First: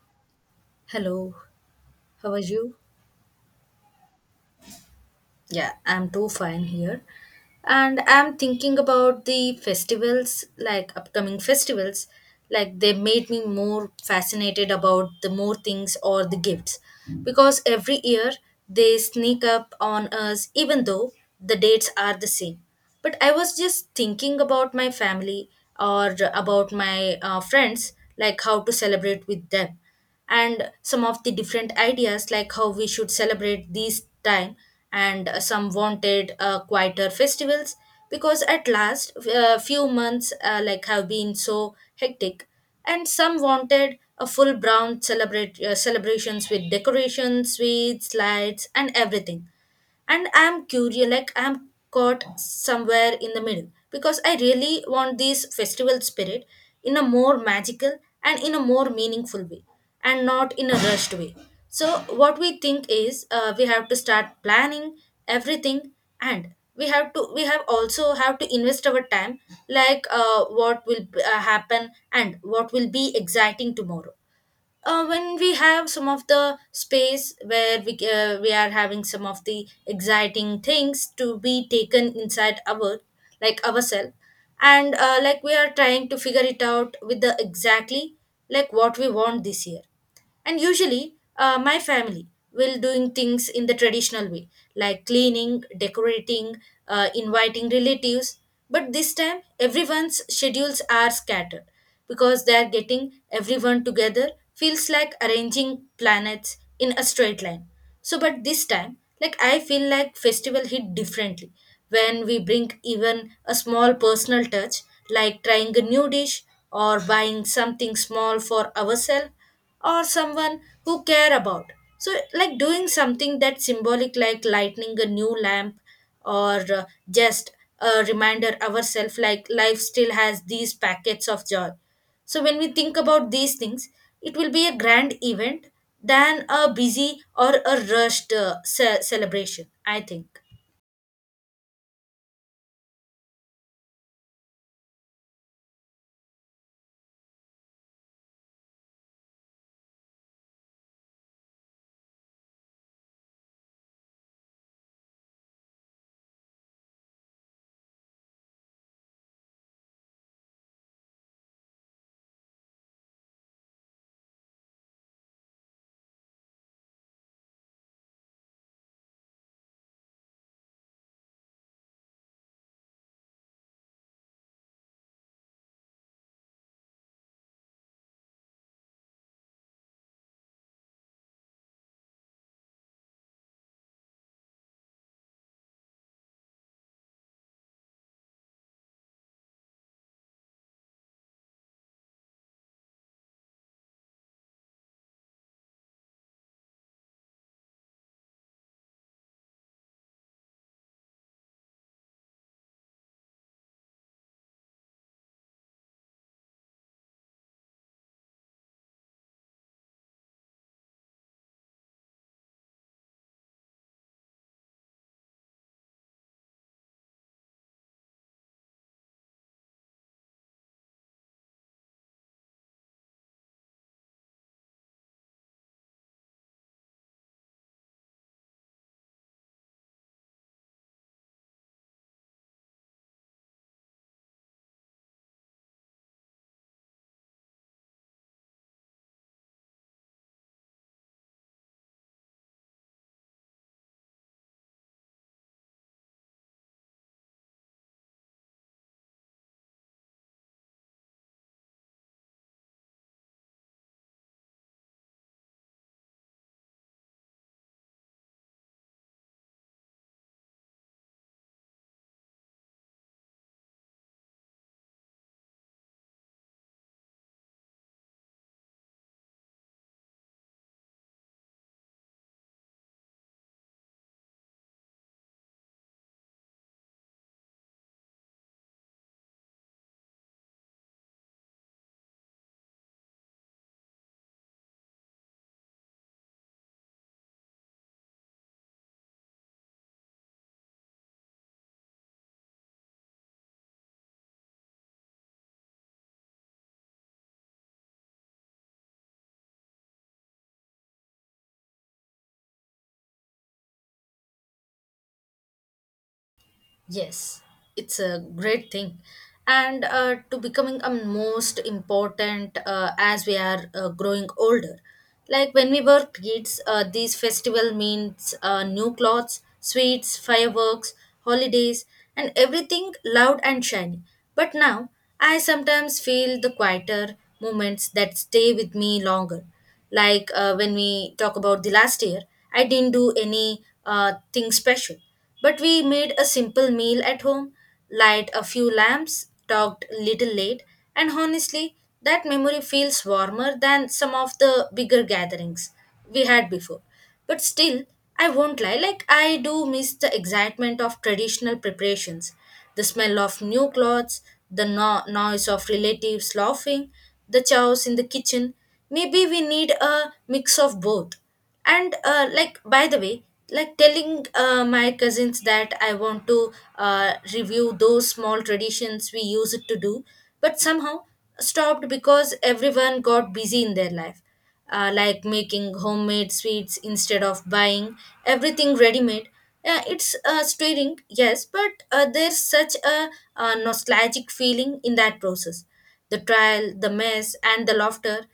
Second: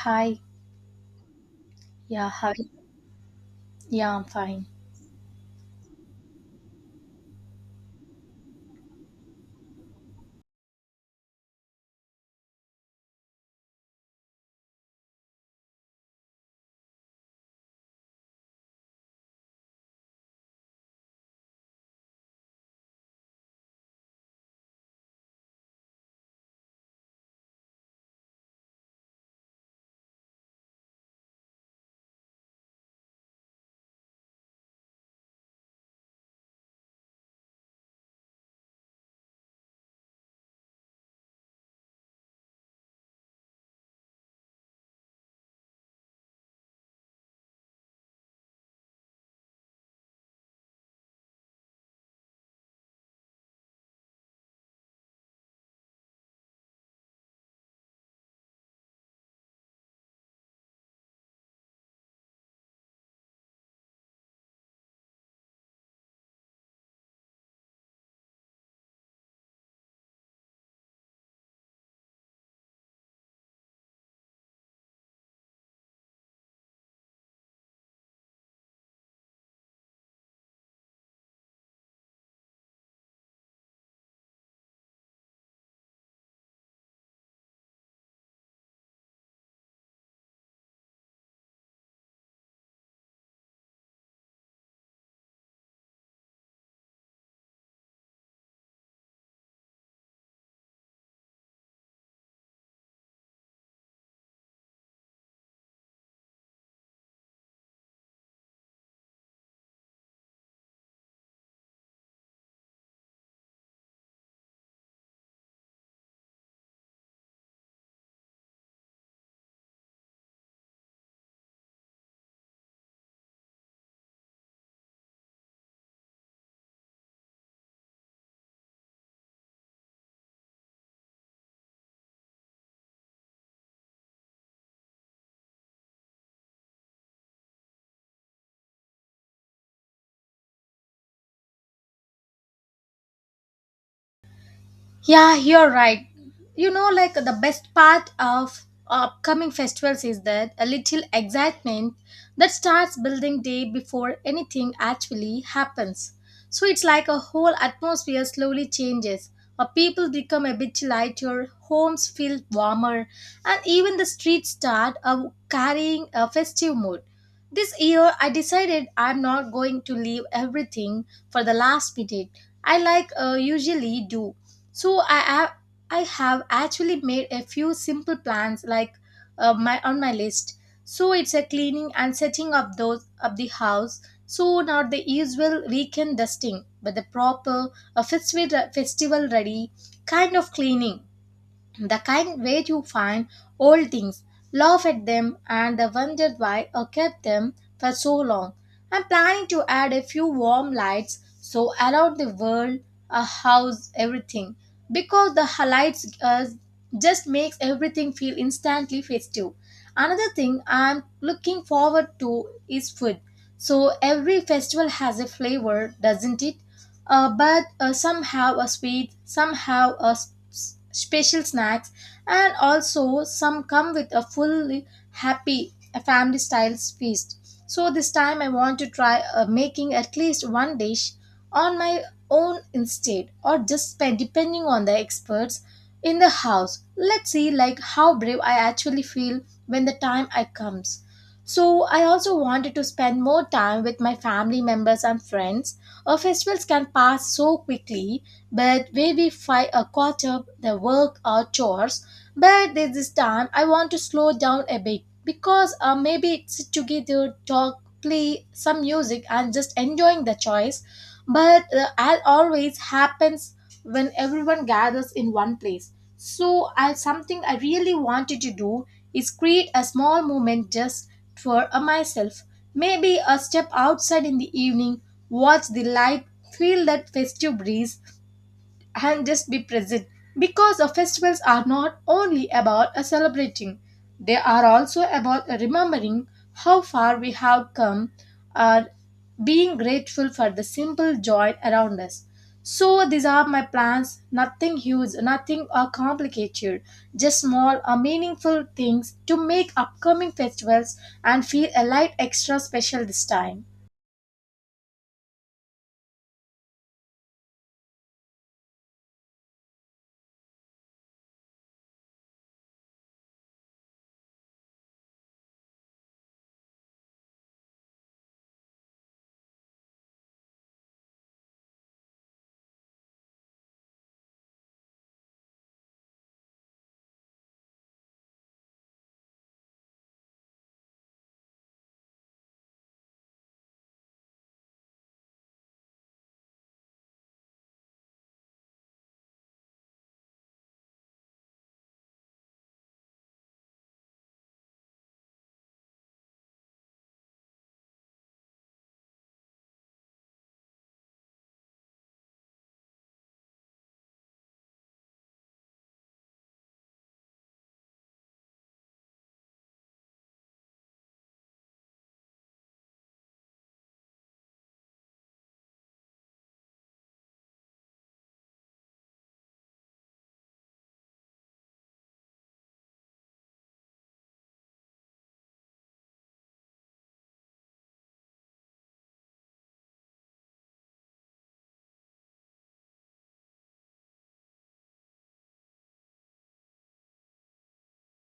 Hi. Hello, Yeah, how are hi. you? Yeah, I'm fine. Yeah, I'm too fine here. And I'm thinking about the festivals, like upcoming festivals, like they made me more fascinated about the more things or the gifts. Because every year they sneak up on us, even though the dates are the same. But I was just thinking about my family or about my friends, like how to celebrate with them and some of the different ideas like how we should celebrate these time and some wanted quieter festivals because at last few months like have been so hectic, and some wanted a full brown celebrate celebrations with decorations, sweets, lights, and everything. And I'm curious, like I'm caught somewhere in the middle because I really want this festival spirit in a more magical and in a more meaningful way, and not in a rushed way. So what we think is, we have to start planning everything. And we have to we have also have to invest our time, like what will happen and what will be exciting tomorrow. Uh, when we have some of the space where we are having some of the exciting things to be taken inside our, like ourselves. And like, we are trying to figure it out with the exactly like what we want this year. And usually, my family will doing things in the traditional way, like cleaning, decorating, inviting relatives. But this time everyone's schedules are scattered because they are getting everyone together, feels like arranging planets in a straight line. So but this time, like, I feel like festival hit differently when we bring even a small personal touch, like trying a new dish, or buying something small for ourselves or someone who care about. So like doing something that symbolic, like lighting a new lamp, or just a reminder ourselves, like life still has these packets of joy. So when we think about these things, it will be a grand event than a busy or a rushed celebration, I think. Yeah, you're right. You know, like the best part of upcoming festivals is that a little excitement that starts building day before anything actually happens. So it's like a whole atmosphere slowly changes. Or people become a bit lighter, homes feel warmer, and even the streets start carrying a festive mood. This year, I decided I'm not going to leave everything for the last minute. I like usually do, so I have actually made a few simple plans, like my, on my list. So it's a cleaning and setting up those of the house, so not the usual weekend dusting but the proper, a festival ready kind of cleaning, the kind where you find old things, laugh at them, and the wonder why I kept them for so long. I'm planning to add a few warm lights so around the world, a house, everything, because the lights just makes everything feel instantly festive. Another thing I'm looking forward to is food. So every festival has a flavor, doesn't it? But Somehow a sweet, somehow a special snacks, and also some come with a fully happy a family style feast. So this time I want to try making at least one dish on my own instead, or just spend depending on the experts in the house. Let's see like how brave I actually feel when the time I comes. So I also wanted to spend more time with my family members and friends. Our festivals can pass so quickly, but maybe five a quarter the work or chores. But this time, I want to slow down a bit because maybe sit together, talk, play some music, and just enjoying the choice. But as always happens when everyone gathers in one place. So, I something I really wanted to do is create a small moment just for myself. Maybe a step outside in the evening, watch the light, feel that festive breeze, and just be present, because the festivals are not only about celebrating, they are also about remembering how far we have come and being grateful for the simple joy around us. So these are my plans, nothing huge, nothing complicated, just small meaningful things to make upcoming festivals and feel a light extra special this time. Yes, it's a great thing. And to becoming a most important as we are growing older. Like when we were kids, these festival means new clothes, sweets, fireworks, holidays, and everything loud and shiny. But now, I sometimes feel the quieter moments that stay with me longer, like when we talk about the last year, I didn't do any thing special, but we made a simple meal at home, light a few lamps, talked little late, and honestly, that memory feels warmer than some of the bigger gatherings we had before. But still, I won't lie, like I do miss the excitement of traditional preparations, the smell of new clothes, the noise of relatives laughing, the chaos in the kitchen. Maybe we need a mix of both. And like, by the way, like telling my cousins that I want to review those small traditions we used to do but somehow stopped because everyone got busy in their life. Uh, like making homemade sweets instead of buying everything ready made. Yeah, it's stirring, yes, but there's such a nostalgic feeling in that process, the trial, the mess, and the laughter.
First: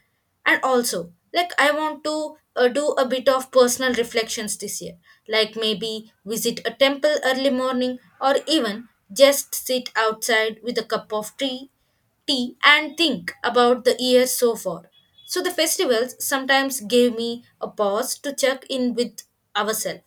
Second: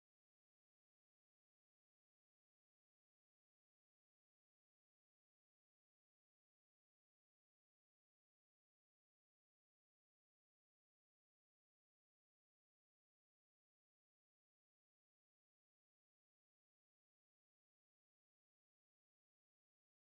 And also, like, I want to do a bit of personal reflections this year, like maybe visit a temple early morning or even just sit outside with a cup of tea and think about the year so far. So the festivals sometimes gave me a pause to check in with ourselves.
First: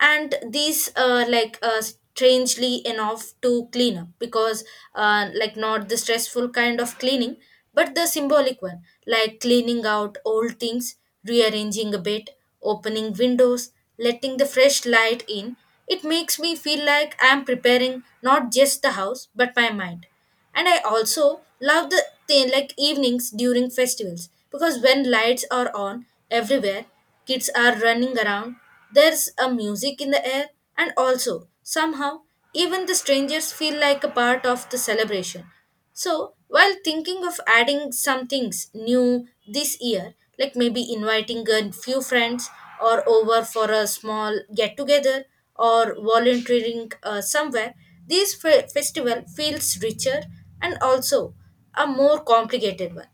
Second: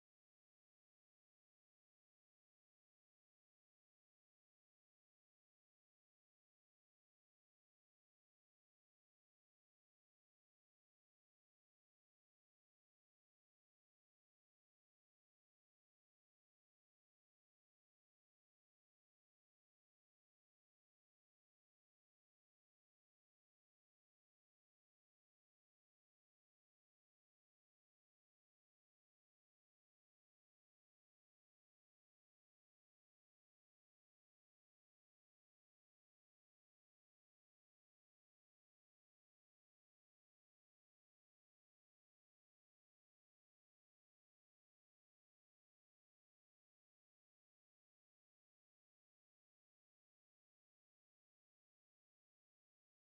And these, strangely enough, to clean up because, like, not the stressful kind of cleaning but the symbolic one, like cleaning out old things, rearranging a bit, opening windows, letting the fresh light in. It makes me feel like I'm preparing not just the house but my mind. And I also love the thing like evenings during festivals, because when lights are on everywhere, kids are running around, there's a music in the air, and also somehow even the strangers feel like a part of the celebration. So, while thinking of adding some things new this year, like maybe inviting a few friends or over for a small get together, or volunteering somewhere, this festival feels richer and also a more complicated one.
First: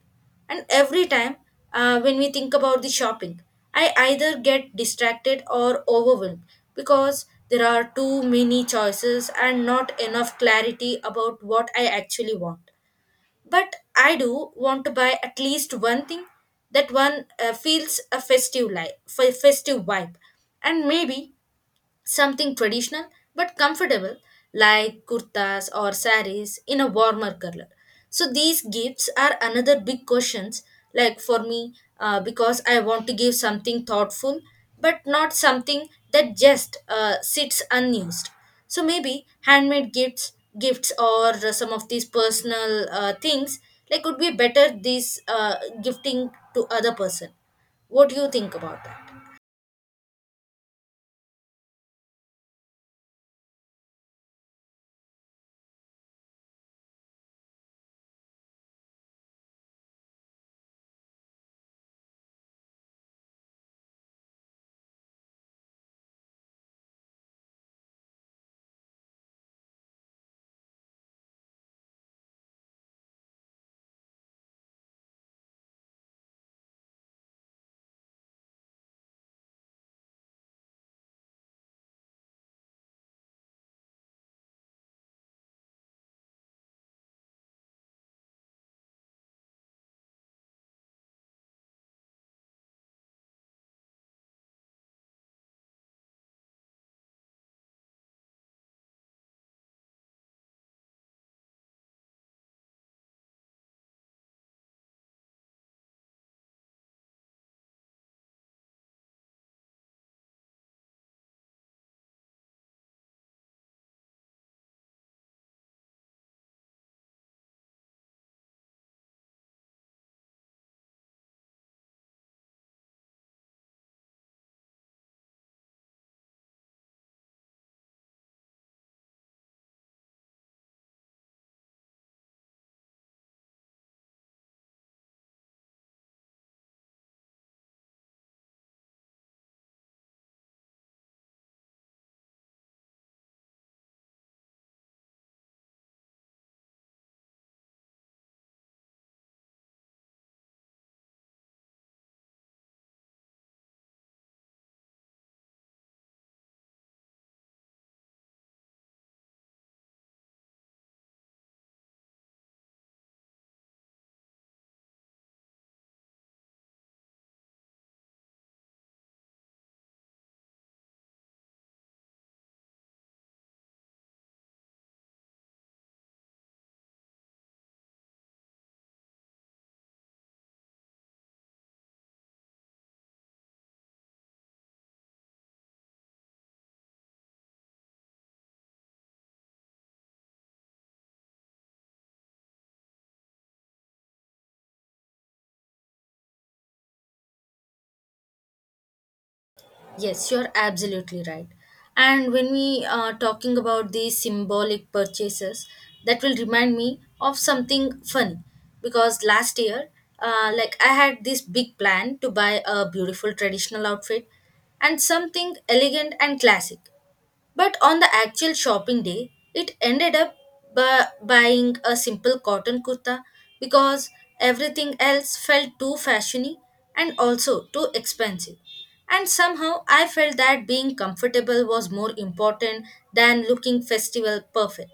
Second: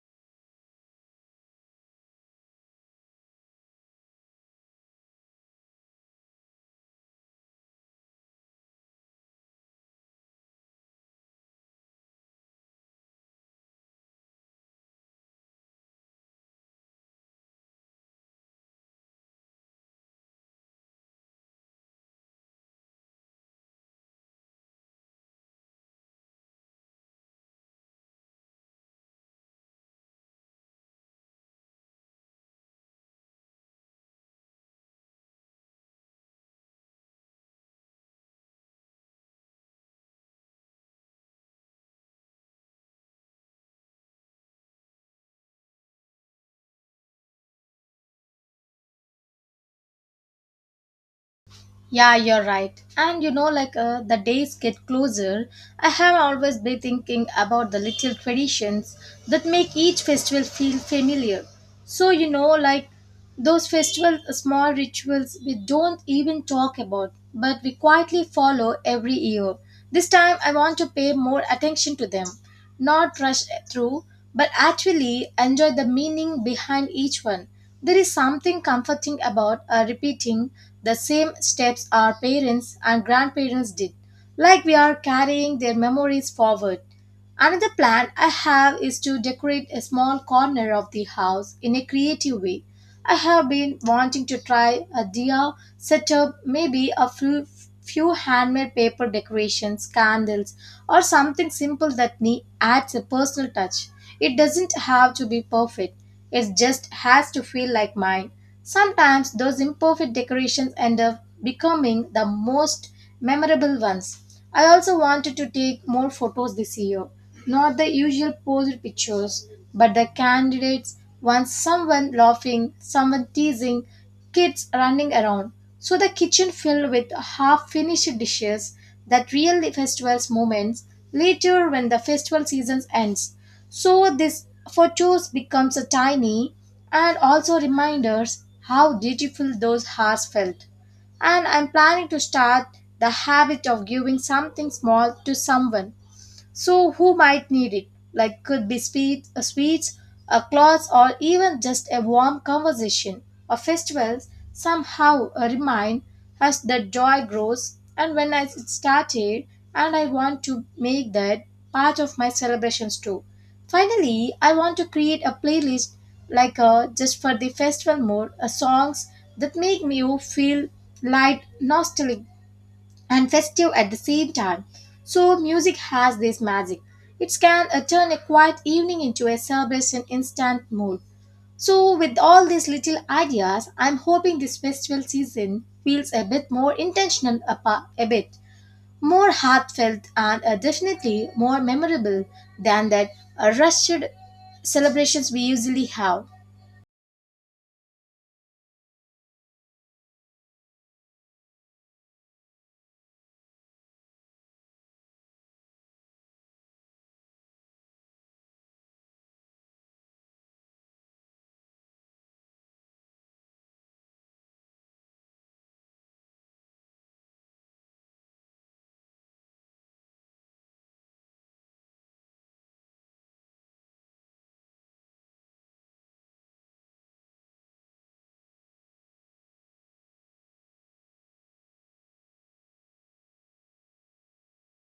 And every time when we think about the shopping, I either get distracted or overwhelmed because there are too many choices and not enough clarity about what I actually want. But I do want to buy at least one thing that one feels a festive life, festive vibe, and maybe something traditional but comfortable, like kurtas or saris in a warmer color. So these gifts are another big questions, like, for me, because I want to give something thoughtful but not something that just sits unused. So maybe handmade gifts or some of these personal things like would be better this, gifting to other person. What do you think about that? Yeah, you're right. And you know, like the days get closer, I have always been thinking about the little traditions that make each festival feel familiar. So, you know, like those festival small rituals we don't even talk about, but we quietly follow every year. This time, I want to pay more attention to them, not rush through, but actually enjoy the meaning behind each one. There is something comforting about repeating the same steps our parents and grandparents did, like we are carrying their memories forward. Another plan I have is to decorate a small corner of the house in a creative way. I have been wanting to try a diya setup, maybe a few, few handmade paper decorations, candles, or something simple that adds a personal touch. It doesn't have to be perfect, it just has to feel like mine. Sometimes those imperfect decorations end up becoming the most memorable ones. I also wanted to take more photos this year. Not the usual posed pictures, but the candidates, once someone laughing, someone teasing, kids running around. So the kitchen filled with half finished dishes, that really festival's moments later when the festival season ends. So this photos becomes a tiny and also reminders how beautiful those hearts felt. And I'm planning to start the habit of giving something small to someone so who might need it. Like could be speed, a sweets, a cloth, or even just a warm conversation. Or festivals somehow remind us that joy grows. And when I it started, and I want to make that part of my celebrations too. Finally, I want to create a playlist, like just for the festival mode, songs that make me feel light, nostalgic, and festive at the same time. So, music has this magic. It can turn a quiet evening into a celebration instant mood. So, with all these little ideas, I'm hoping this festival season feels a bit more intentional, a, a bit more heartfelt, and definitely more memorable than that rushed celebrations we usually have. Yes, you're absolutely right. And when we are talking about these symbolic purchases, that will remind me of something funny, because last year, like, I had this big plan to buy a beautiful traditional outfit and something elegant and classic. But on the actual shopping day, it ended up buying a simple cotton kurta because everything else felt too fashiony and also too expensive. And somehow I felt that being comfortable was more important than looking festival perfect.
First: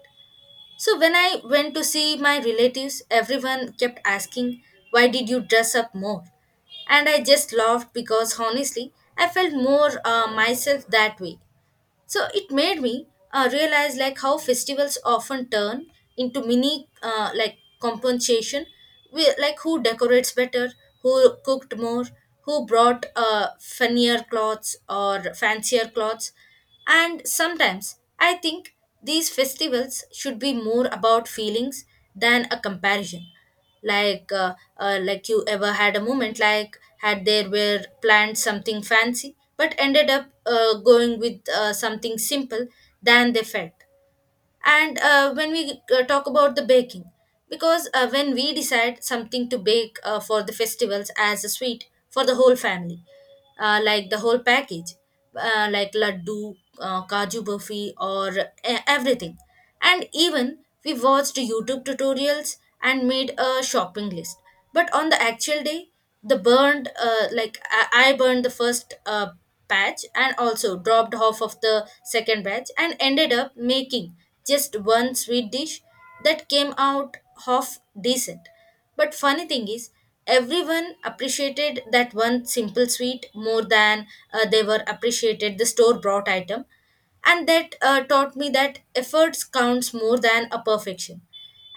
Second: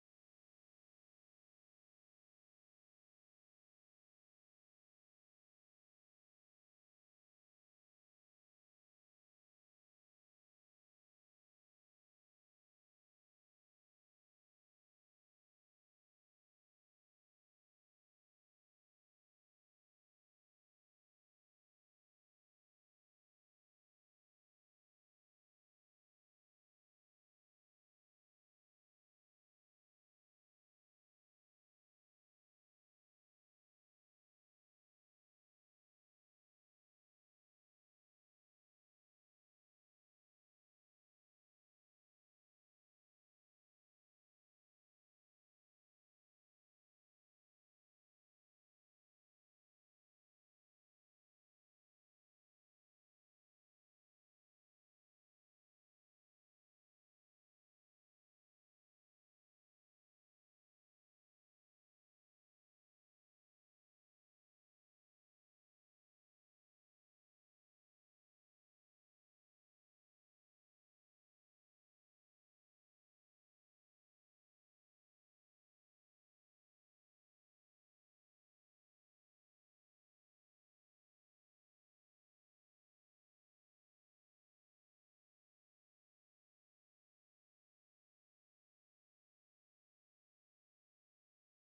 So when I went to see my relatives, everyone kept asking, "Why did you dress up more?" And I just laughed because honestly, I felt more myself that way. So it made me realize like how festivals often turn into mini, like, compensation, we, like, who decorates better, who cooked more, who brought funnier clothes or fancier clothes. And sometimes I think these festivals should be more about feelings than a comparison. Like, like, you ever had a moment like had there were planned something fancy, but ended up going with something simple than they felt? And when we talk about the baking, because when we decide something to bake for the festivals as a sweet for the whole family, like the whole package, like laddu, kaju burfi, or everything. And even we watched YouTube tutorials and made a shopping list. But on the actual day, the burned like I burned the first batch and also dropped half of the second batch, and ended up making just one sweet dish that came out half decent. But funny thing is, everyone appreciated that one simple sweet more than they were appreciated the store bought item. And that taught me that efforts counts more than a perfection.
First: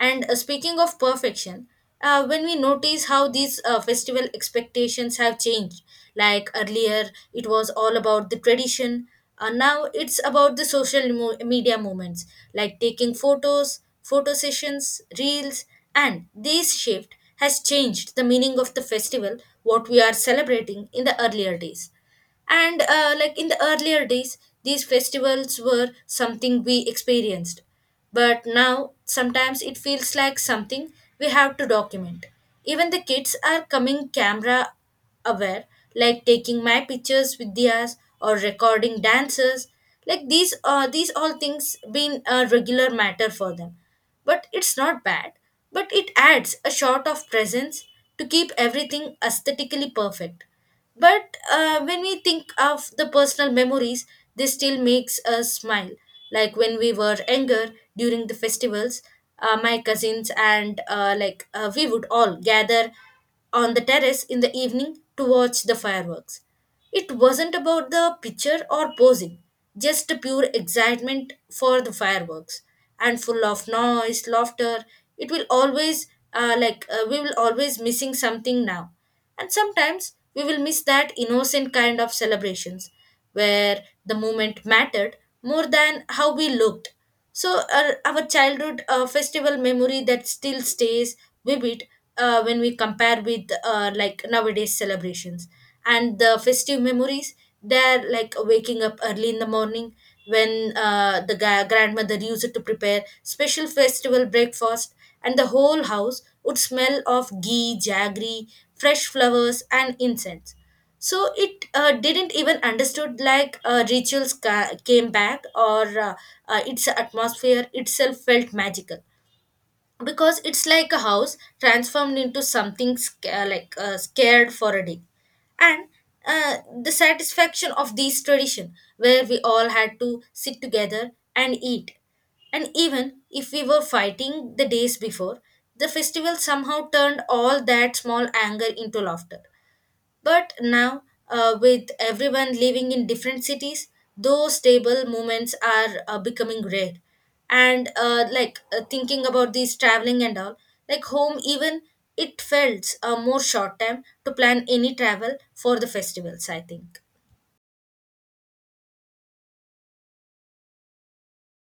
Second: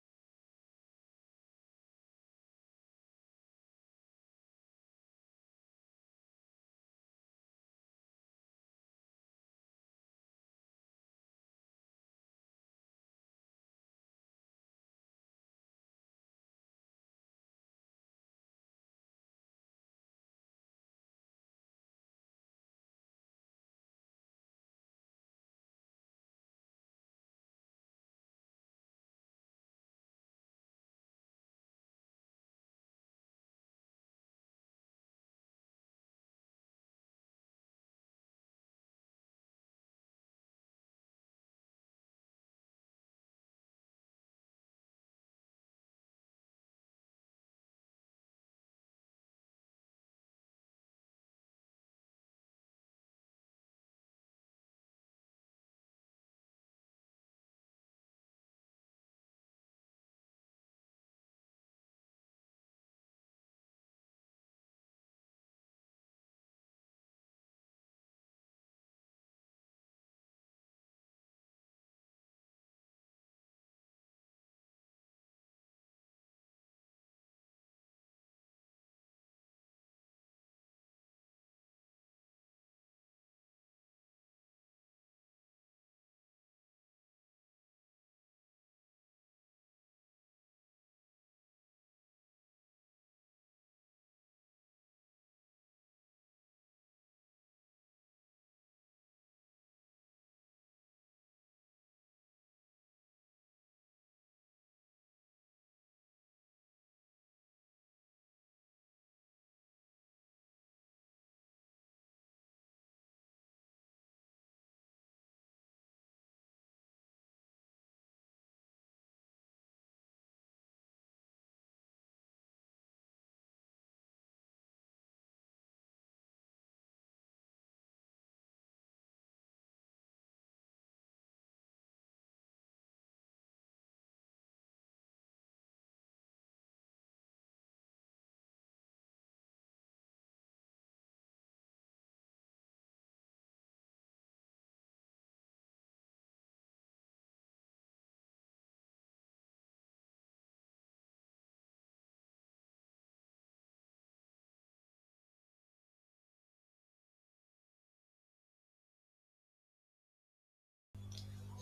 And speaking of perfection, when we notice how these festival expectations have changed, like, earlier it was all about the tradition, and now it's about the social media movements, like taking photos, photo sessions, reels. And this shift has changed the meaning of the festival, what we are celebrating in the earlier days. And like, in the earlier days these festivals were something we experienced, but now sometimes it feels like something we have to document. Even the kids are coming camera aware, like taking my pictures with theirs or recording dances. Like these all things been a regular matter for them. But it's not bad. But it adds a shot of presence to keep everything aesthetically perfect. But when we think of the personal memories, this still makes us smile. Like when we were younger during the festivals, my cousins and we would all gather on the terrace in the evening to watch the fireworks. It wasn't about the picture or posing, just a pure excitement for the fireworks and full of noise, laughter. It will always, we will always missing something now. And sometimes we will miss that innocent kind of celebrations where the moment mattered more than how we looked. So our childhood festival memory that still stays vivid when we compare with like nowadays celebrations and the festive memories, they're like waking up early in the morning when the grandmother used to prepare special festival breakfast, and the whole house would smell of ghee, jaggery, fresh flowers and incense. So it didn't even understood like rituals came back or its atmosphere itself felt magical, because it's like a house transformed into something scared for a day. And uh, the satisfaction of this tradition where we all had to sit together and eat, and even if we were fighting the days before, the festival somehow turned all that small anger into laughter. But now, with everyone living in different cities, those stable moments are becoming rare. And thinking about these traveling and all, like home, even it felt more short time to plan any travel for the festivals, I think.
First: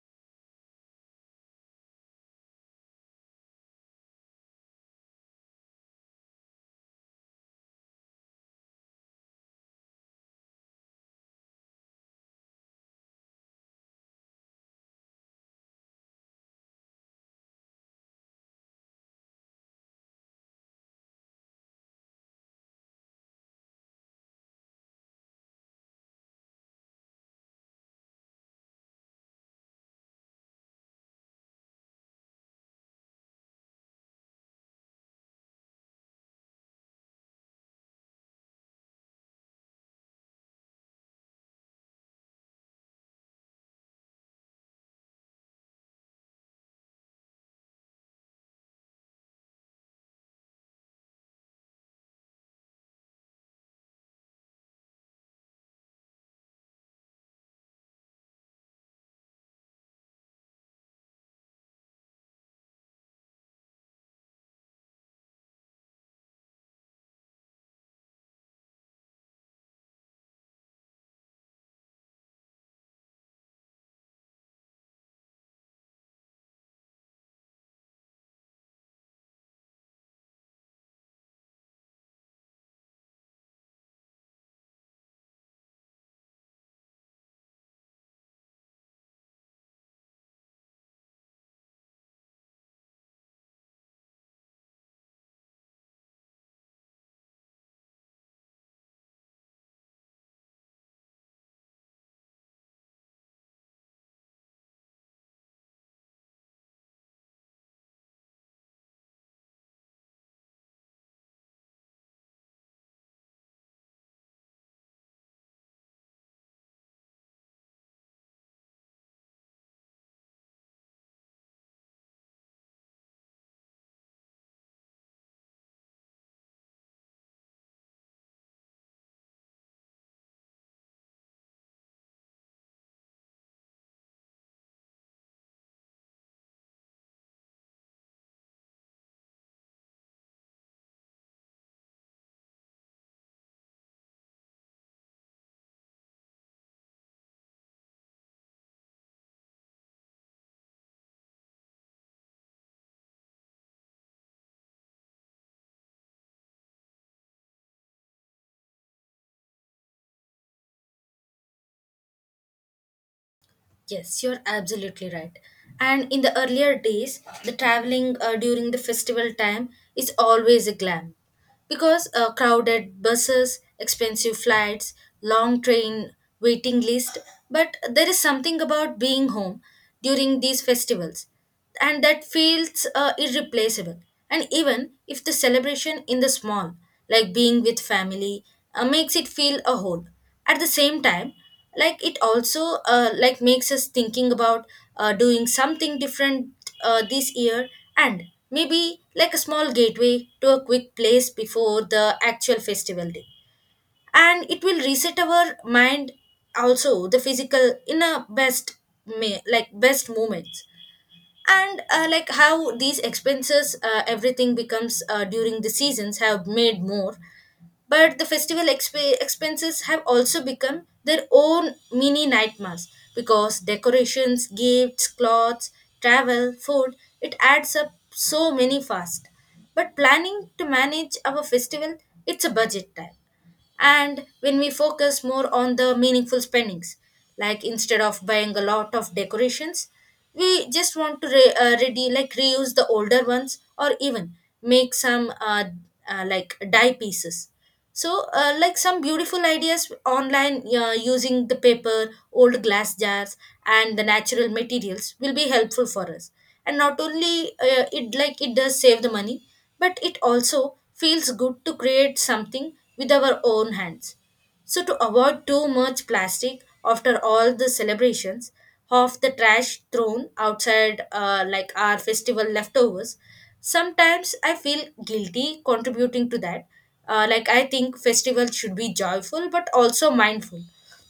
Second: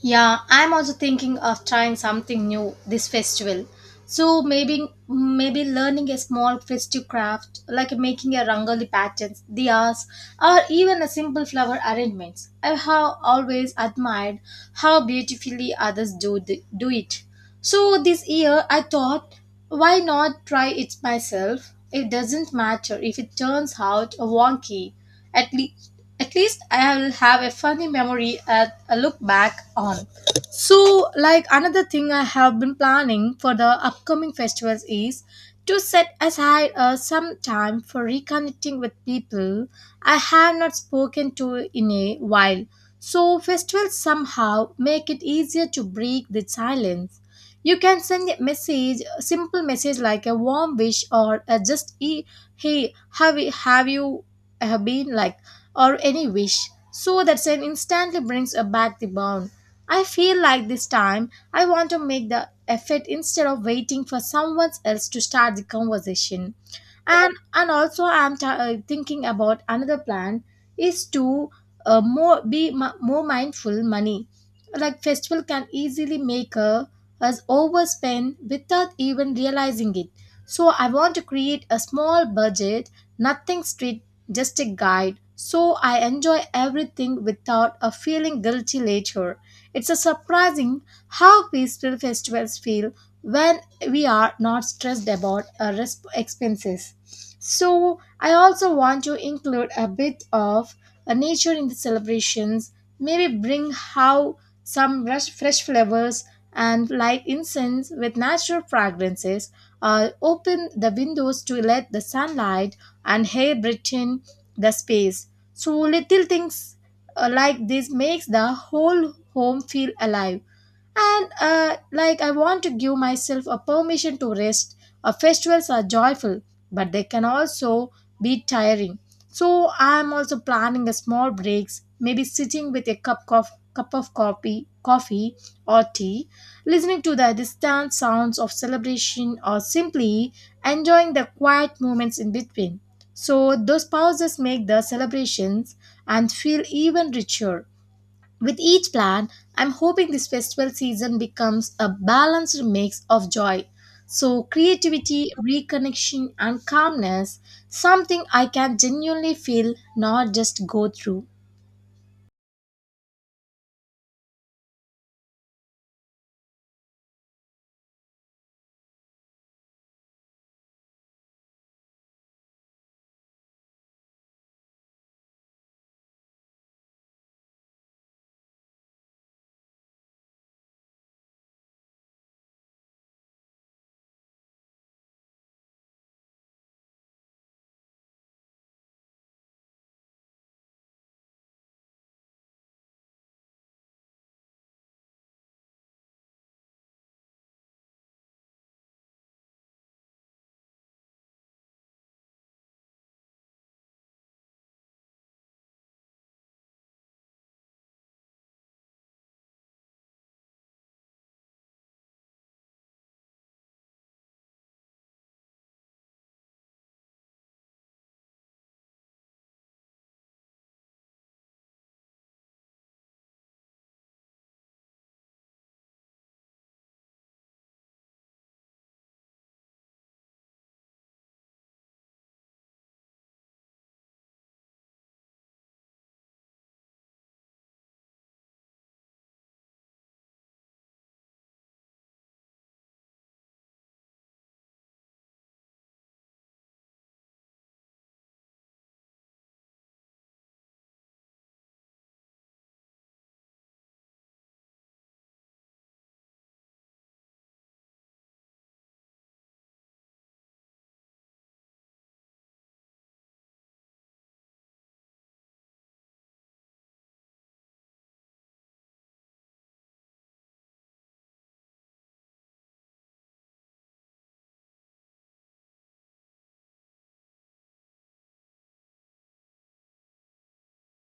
Yeah, I'm also thinking of trying something new this festival. So maybe learning a small festive craft like making a rangoli patterns, diyas, or even a simple flower arrangements. I have always admired how beautifully others do the, do it. So this year I thought, why not try it myself? It doesn't matter if it turns out wonky. At least at least I will have a funny memory a look back on. So, like another thing I have been planning for the upcoming festivals is to set aside some time for reconnecting with people I have not spoken to in a while. So, festivals somehow make it easier to break the silence. You can send a message, a simple message like a warm wish or hey, have you been like, or any wish, so that scene instantly brings back the bond. I feel like this time I want to make the effort instead of waiting for someone else to start the conversation. And also I'm thinking about another plan is to more be more mindful money. Like festival can easily make us overspend without even realizing it. So I want to create a small budget, nothing strict, just a guide, so I enjoy everything without a feeling guilty later. It's a surprising how peaceful festivals feel when we are not stressed about our expenses. So I also want to include a bit of a nature in the celebrations. Maybe bring how some fresh flowers and light incense with natural fragrances. Open the windows to let the sunlight and air breathe in the space. So little things like this makes the whole home feel alive. And like I want to give myself a permission to rest. Uh, festivals are joyful, but they can also be tiring, so I'm also planning a small breaks, maybe sitting with a cup of coffee or tea, listening to the distant sounds of celebration, or simply enjoying the quiet moments in between. So those pauses make the celebrations and feel even richer. With each plan, I'm hoping this festival season becomes a balanced mix of joy. So, creativity, reconnection, and calmness, something I can genuinely feel, not just go through. Yes, you're absolutely right. And in the earlier days, the traveling during the festival time is always a glam, because crowded buses, expensive flights, long train waiting list. But there is something about being home during these festivals, and that feels irreplaceable. And even if the celebration in the small, like being with family, makes it feel a whole. At the same time, like it also like makes us thinking about doing something different this year, and maybe like a small gateway to a quick place before the actual festival day, and it will reset our mind, also the physical in a best like best moments. And like how these expenses everything becomes during the seasons have made more, but the festival expenses have also become their own mini nightmares, because decorations, gifts, clothes, travel, food, it adds up so many fast. But planning to manage our festival, it's a budget time, and when we focus more on the meaningful spendings, like instead of buying a lot of decorations, we just want to ready, like reuse the older ones, or even make some like dye pieces. So like some beautiful ideas online using the paper, old glass jars and the natural materials will be helpful for us. And not only it, like it does save the money, but it also feels good to create something with our own hands. So, to avoid too much plastic after all the celebrations, of the trash thrown outside, like our festival leftovers, sometimes I feel guilty contributing to that. Like, I think festivals should be joyful but also mindful.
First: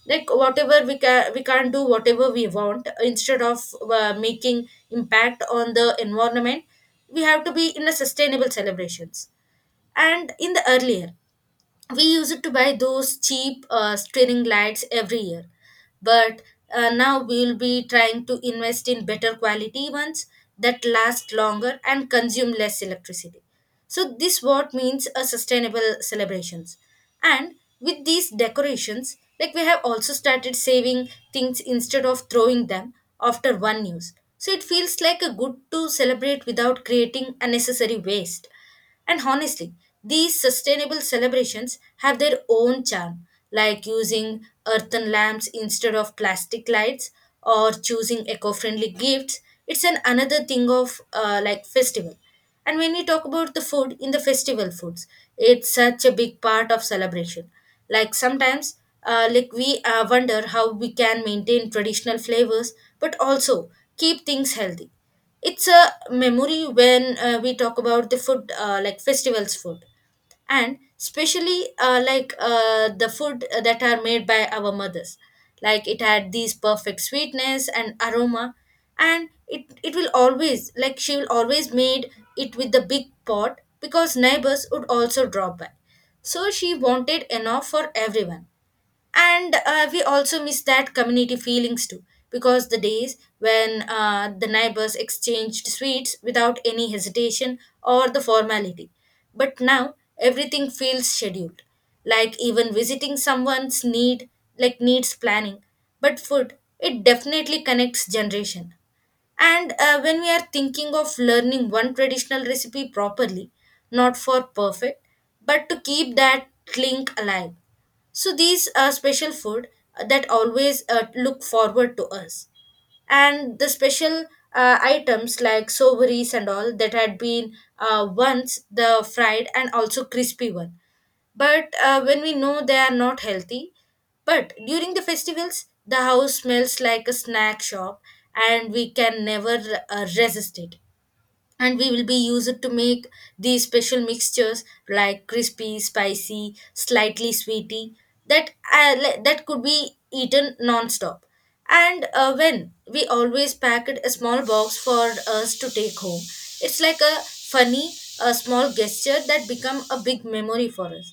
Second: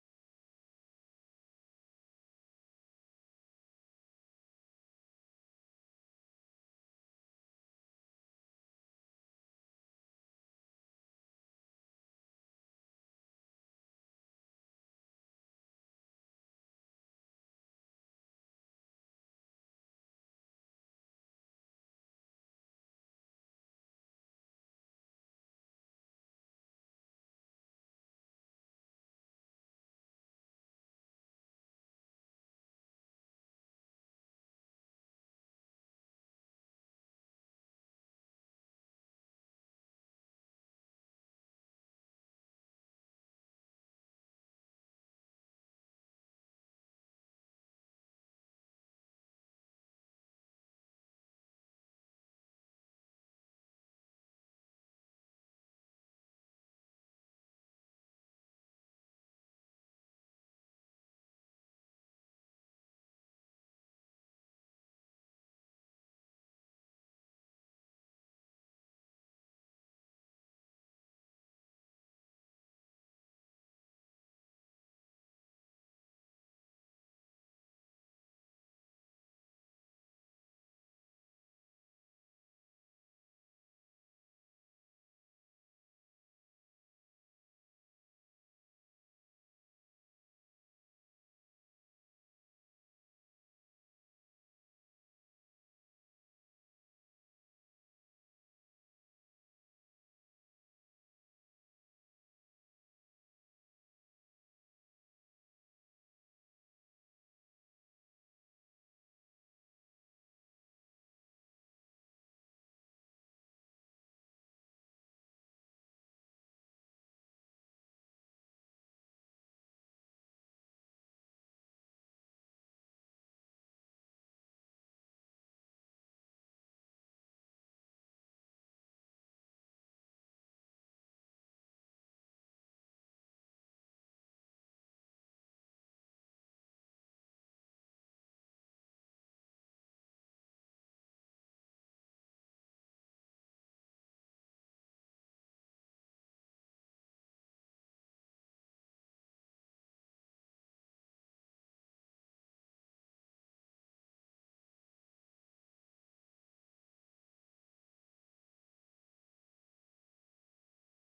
Like, whatever we, can, we can't do, whatever we want, instead of making impact on the environment, we have to be in a sustainable celebrations. And in the earlier, we used to buy those cheap string lights every year, but now we'll be trying to invest in better quality ones that last longer and consume less electricity, so this what means a sustainable celebrations. And with these decorations, like we have also started saving things instead of throwing them after one use. So it feels like a good to celebrate without creating unnecessary waste. And honestly, these sustainable celebrations have their own charm, like using earthen lamps instead of plastic lights, or choosing eco-friendly gifts. It's an another thing of like festival. And when we talk about the food in the festival foods, it's such a big part of celebration. Like sometimes, like we wonder how we can maintain traditional flavors, but also keep things healthy. It's a memory when we talk about the food, like festivals food, and especially the food that are made by our mothers, like it had these perfect sweetness and aroma. And it will always, like she will always made it with the big pot, because neighbors would also drop by, so she wanted enough for everyone. And we also miss that community feelings too, because the days when the neighbors exchanged sweets without any hesitation or the formality. But now everything feels scheduled, like even visiting someone's need, like needs planning. But food, it definitely connects generation. And when we are thinking of learning one traditional recipe properly, not for perfect, but to keep that link alive. So these are special food that always look forward to us. And the special items like sovereigns and all that had been once the fried and also crispy one. But when we know they are not healthy, but during the festivals the house smells like a snack shop, and we can never resist it. And we will be used to make these special mixtures, like crispy, spicy, slightly sweety, that that could be eaten non-stop. And when we always packed a small box for us to take home, it's like a funny, a small gesture that become a big memory for us.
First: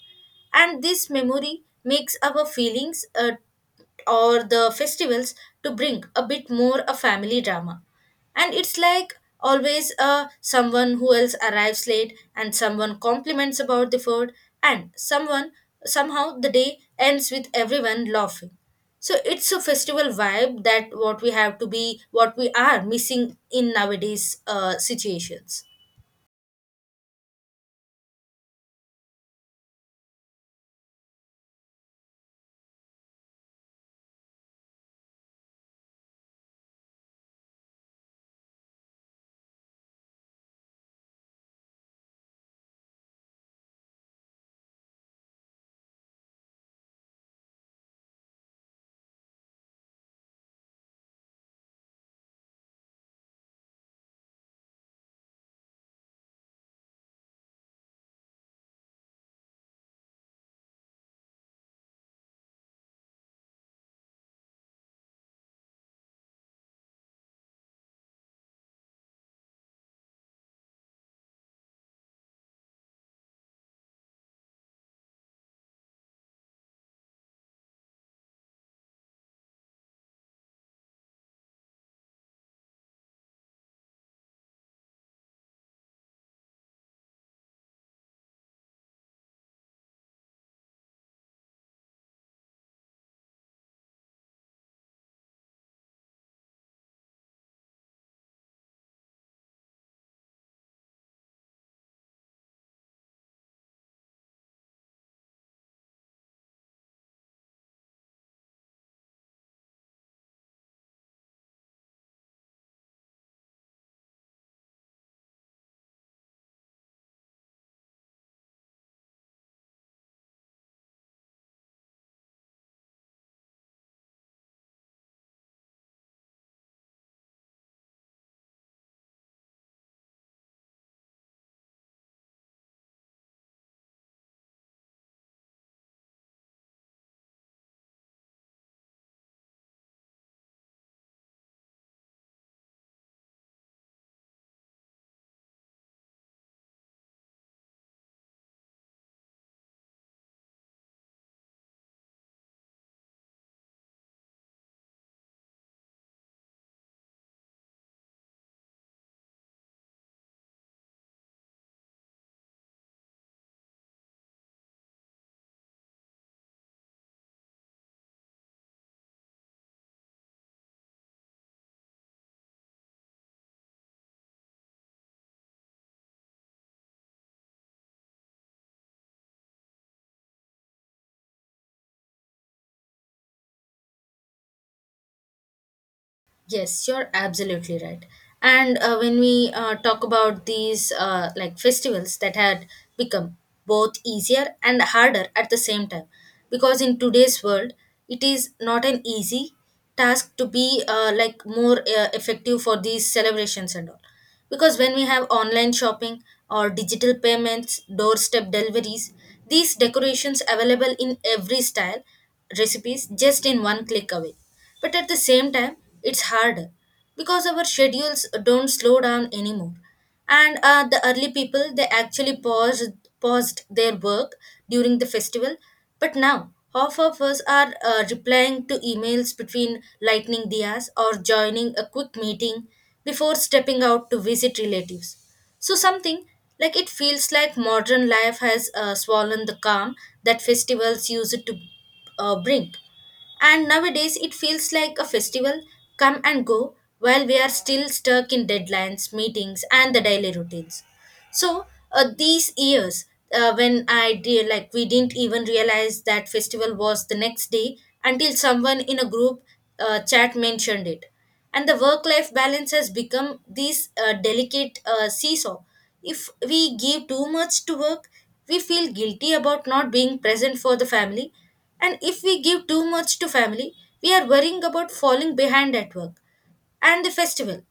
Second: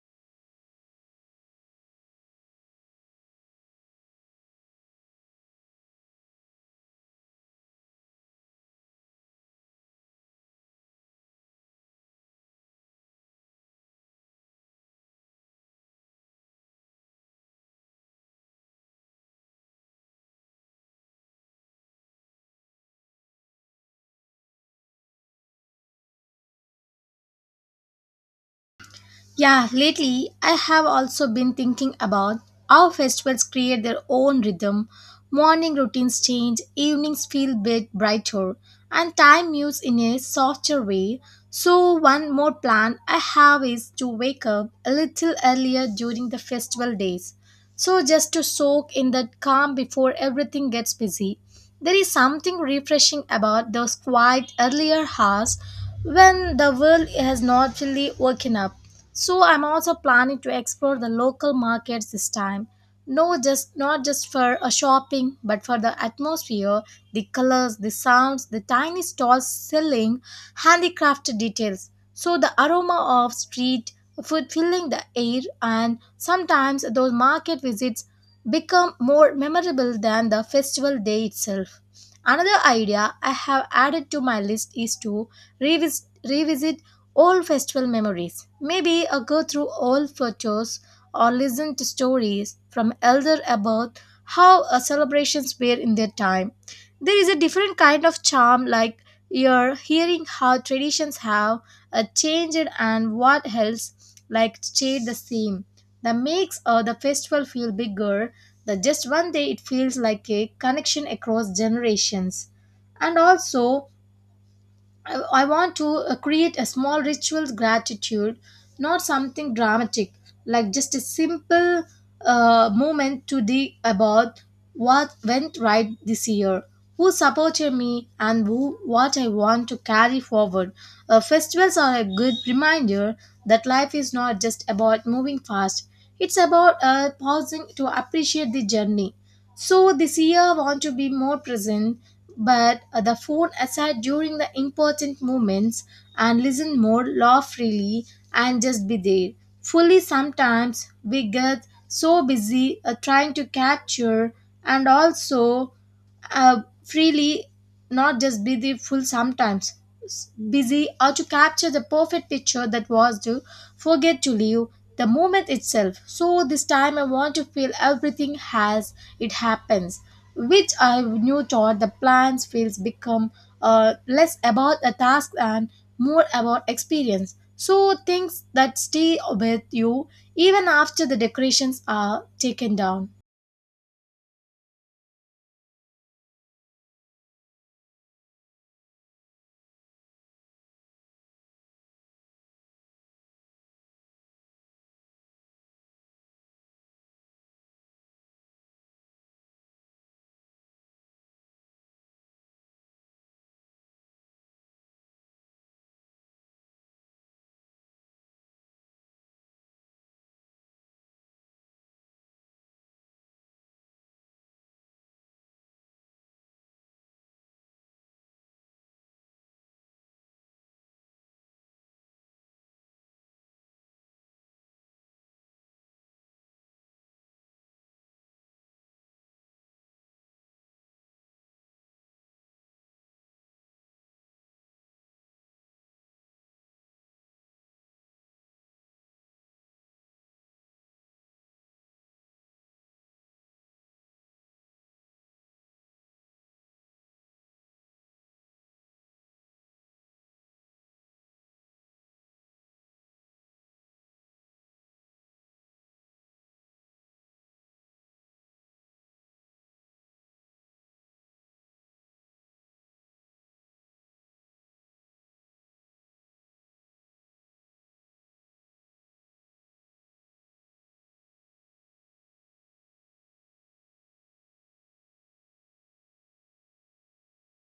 And this memory makes our feelings or the festivals to bring a bit more a family drama. And it's like always someone who else arrives late, and someone compliments about the food, and someone somehow the day ends with everyone laughing. So it's a festival vibe, that what we have to be, what we are missing in nowadays situations. Yeah, lately I have also been thinking about how festivals create their own rhythm. Morning routines change, evenings feel bit brighter, and time moves in a softer way. So one more plan I have is to wake up a little earlier during the festival days, so just to soak in that calm before everything gets busy. There is something refreshing about those quiet earlier hours when the world has not fully woken up. So I'm also planning to explore the local markets this time. No, just not just for a shopping, but for the atmosphere, the colors, the sounds, the tiny stalls selling handicrafted details. So the aroma of street food filling the air, and sometimes those market visits become more memorable than the festival day itself. Another idea I have added to my list is to revisit old festival memories. Maybe a go through old photos, or listen to stories from elder about how celebrations were in their time. There is a different kind of charm, like you're hearing how traditions have changed and what else like stayed the same, that makes the festival feel bigger, that just one day it feels like a connection across generations. And also I want to create a small ritual gratitude, not something dramatic, like just a simple moment today about what went right this year, who supported me, and who what I want to carry forward. Festivals are a good reminder that life is not just about moving fast; it's about pausing to appreciate the journey. So this year, I want to be more present, but the phone aside during the important moments, and listen more, laugh freely, and just be there. Fully, sometimes we get so busy trying to capture and also freely, not just busy. Full sometimes busy or to capture the perfect picture that was to forget to live the moment itself. So this time I want to feel everything as it happens, which I knew taught the plans feels become less about a task and more about experience. So things that stay with you even after the decorations are taken down. Yes, you're absolutely right. And when we talk about these like festivals that had become both easier and harder at the same time, because in today's world, it is not an easy task to be like more effective for these celebrations and all. Because when we have online shopping, or digital payments, doorstep deliveries, these decorations available in every style, recipes just in one click away, but at the same time, it's hard because our schedules don't slow down anymore. And the early people, they actually paused their work during the festival. But now, half of us are replying to emails between lightning dias, or joining a quick meeting before stepping out to visit relatives. So, something like it feels like modern life has swollen the calm that festivals used to bring. And nowadays, it feels like a festival come and go while we are still stuck in deadlines, meetings, and the daily routines. So, these years, when I did, like, we didn't even realize that festival was the next day until someone in a group chat mentioned it. And the work life balance has become this delicate seesaw. If we give too much to work, we feel guilty about not being present for the family, and if we give too much to family, we are worrying about falling behind at work and the festival.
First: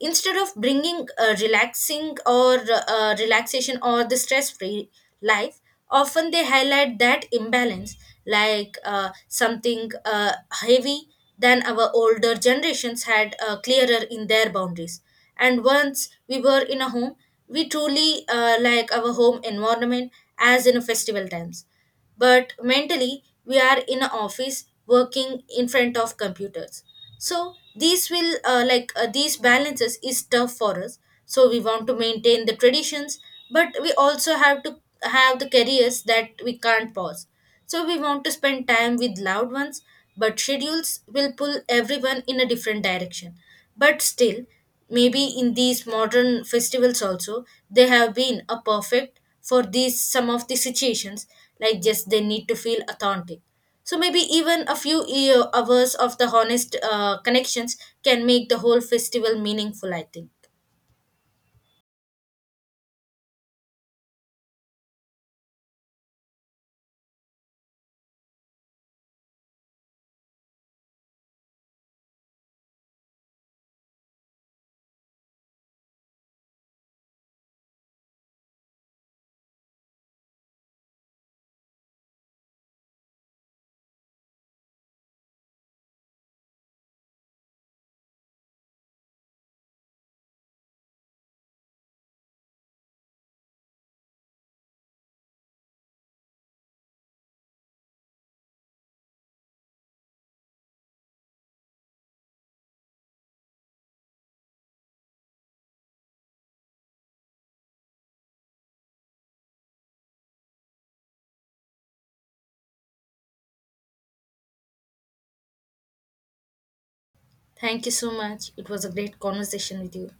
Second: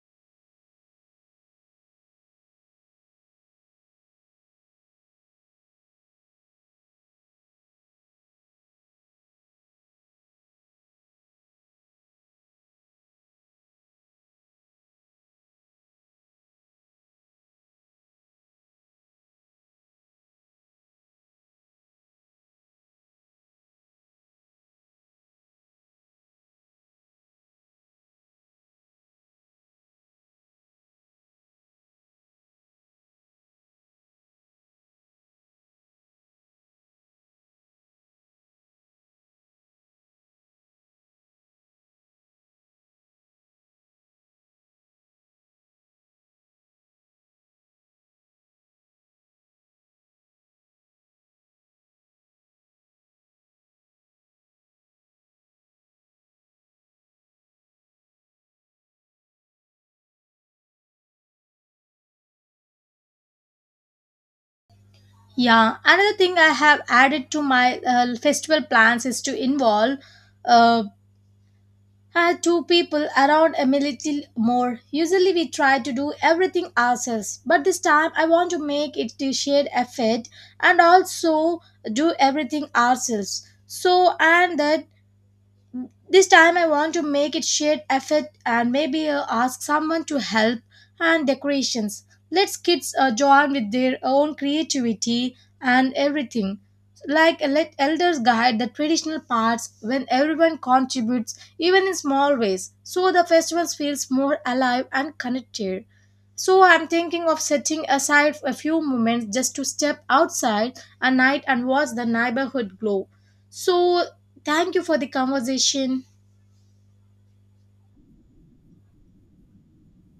Instead of bringing a relaxing, or relaxation, or the stress free life, often they highlight that imbalance, like something heavy than our older generations had clearer in their boundaries. And once we were in a home, we truly like our home environment as in festival times, but mentally we are in an office working in front of computers. So these will these balances is tough for us. So we want to maintain the traditions, but we also have to have the careers that we can't pause. So we want to spend time with loved ones, but schedules will pull everyone in a different direction. But still, maybe in these modern festivals also, they have been a perfect for these some of the situations, like just they need to feel authentic. So maybe even a few hours of the honest connections can make the whole festival meaningful, I think. Yeah, another thing I have added to my festival plans is to involve uh, two people around a little more. Usually we try to do everything ourselves, but this time I want to make it a shared effort and also do everything ourselves. So, and that this time I want to make it shared effort and maybe ask someone to help and decorations. Let's kids join with their own creativity and everything. Like let elders guide the traditional parts when everyone contributes even in small ways so the festivals feels more alive and connected. So I'm thinking of setting aside a few moments just to step outside at night and watch the neighborhood glow. So thank you for the conversation. Thank you so much. It was a great conversation with you.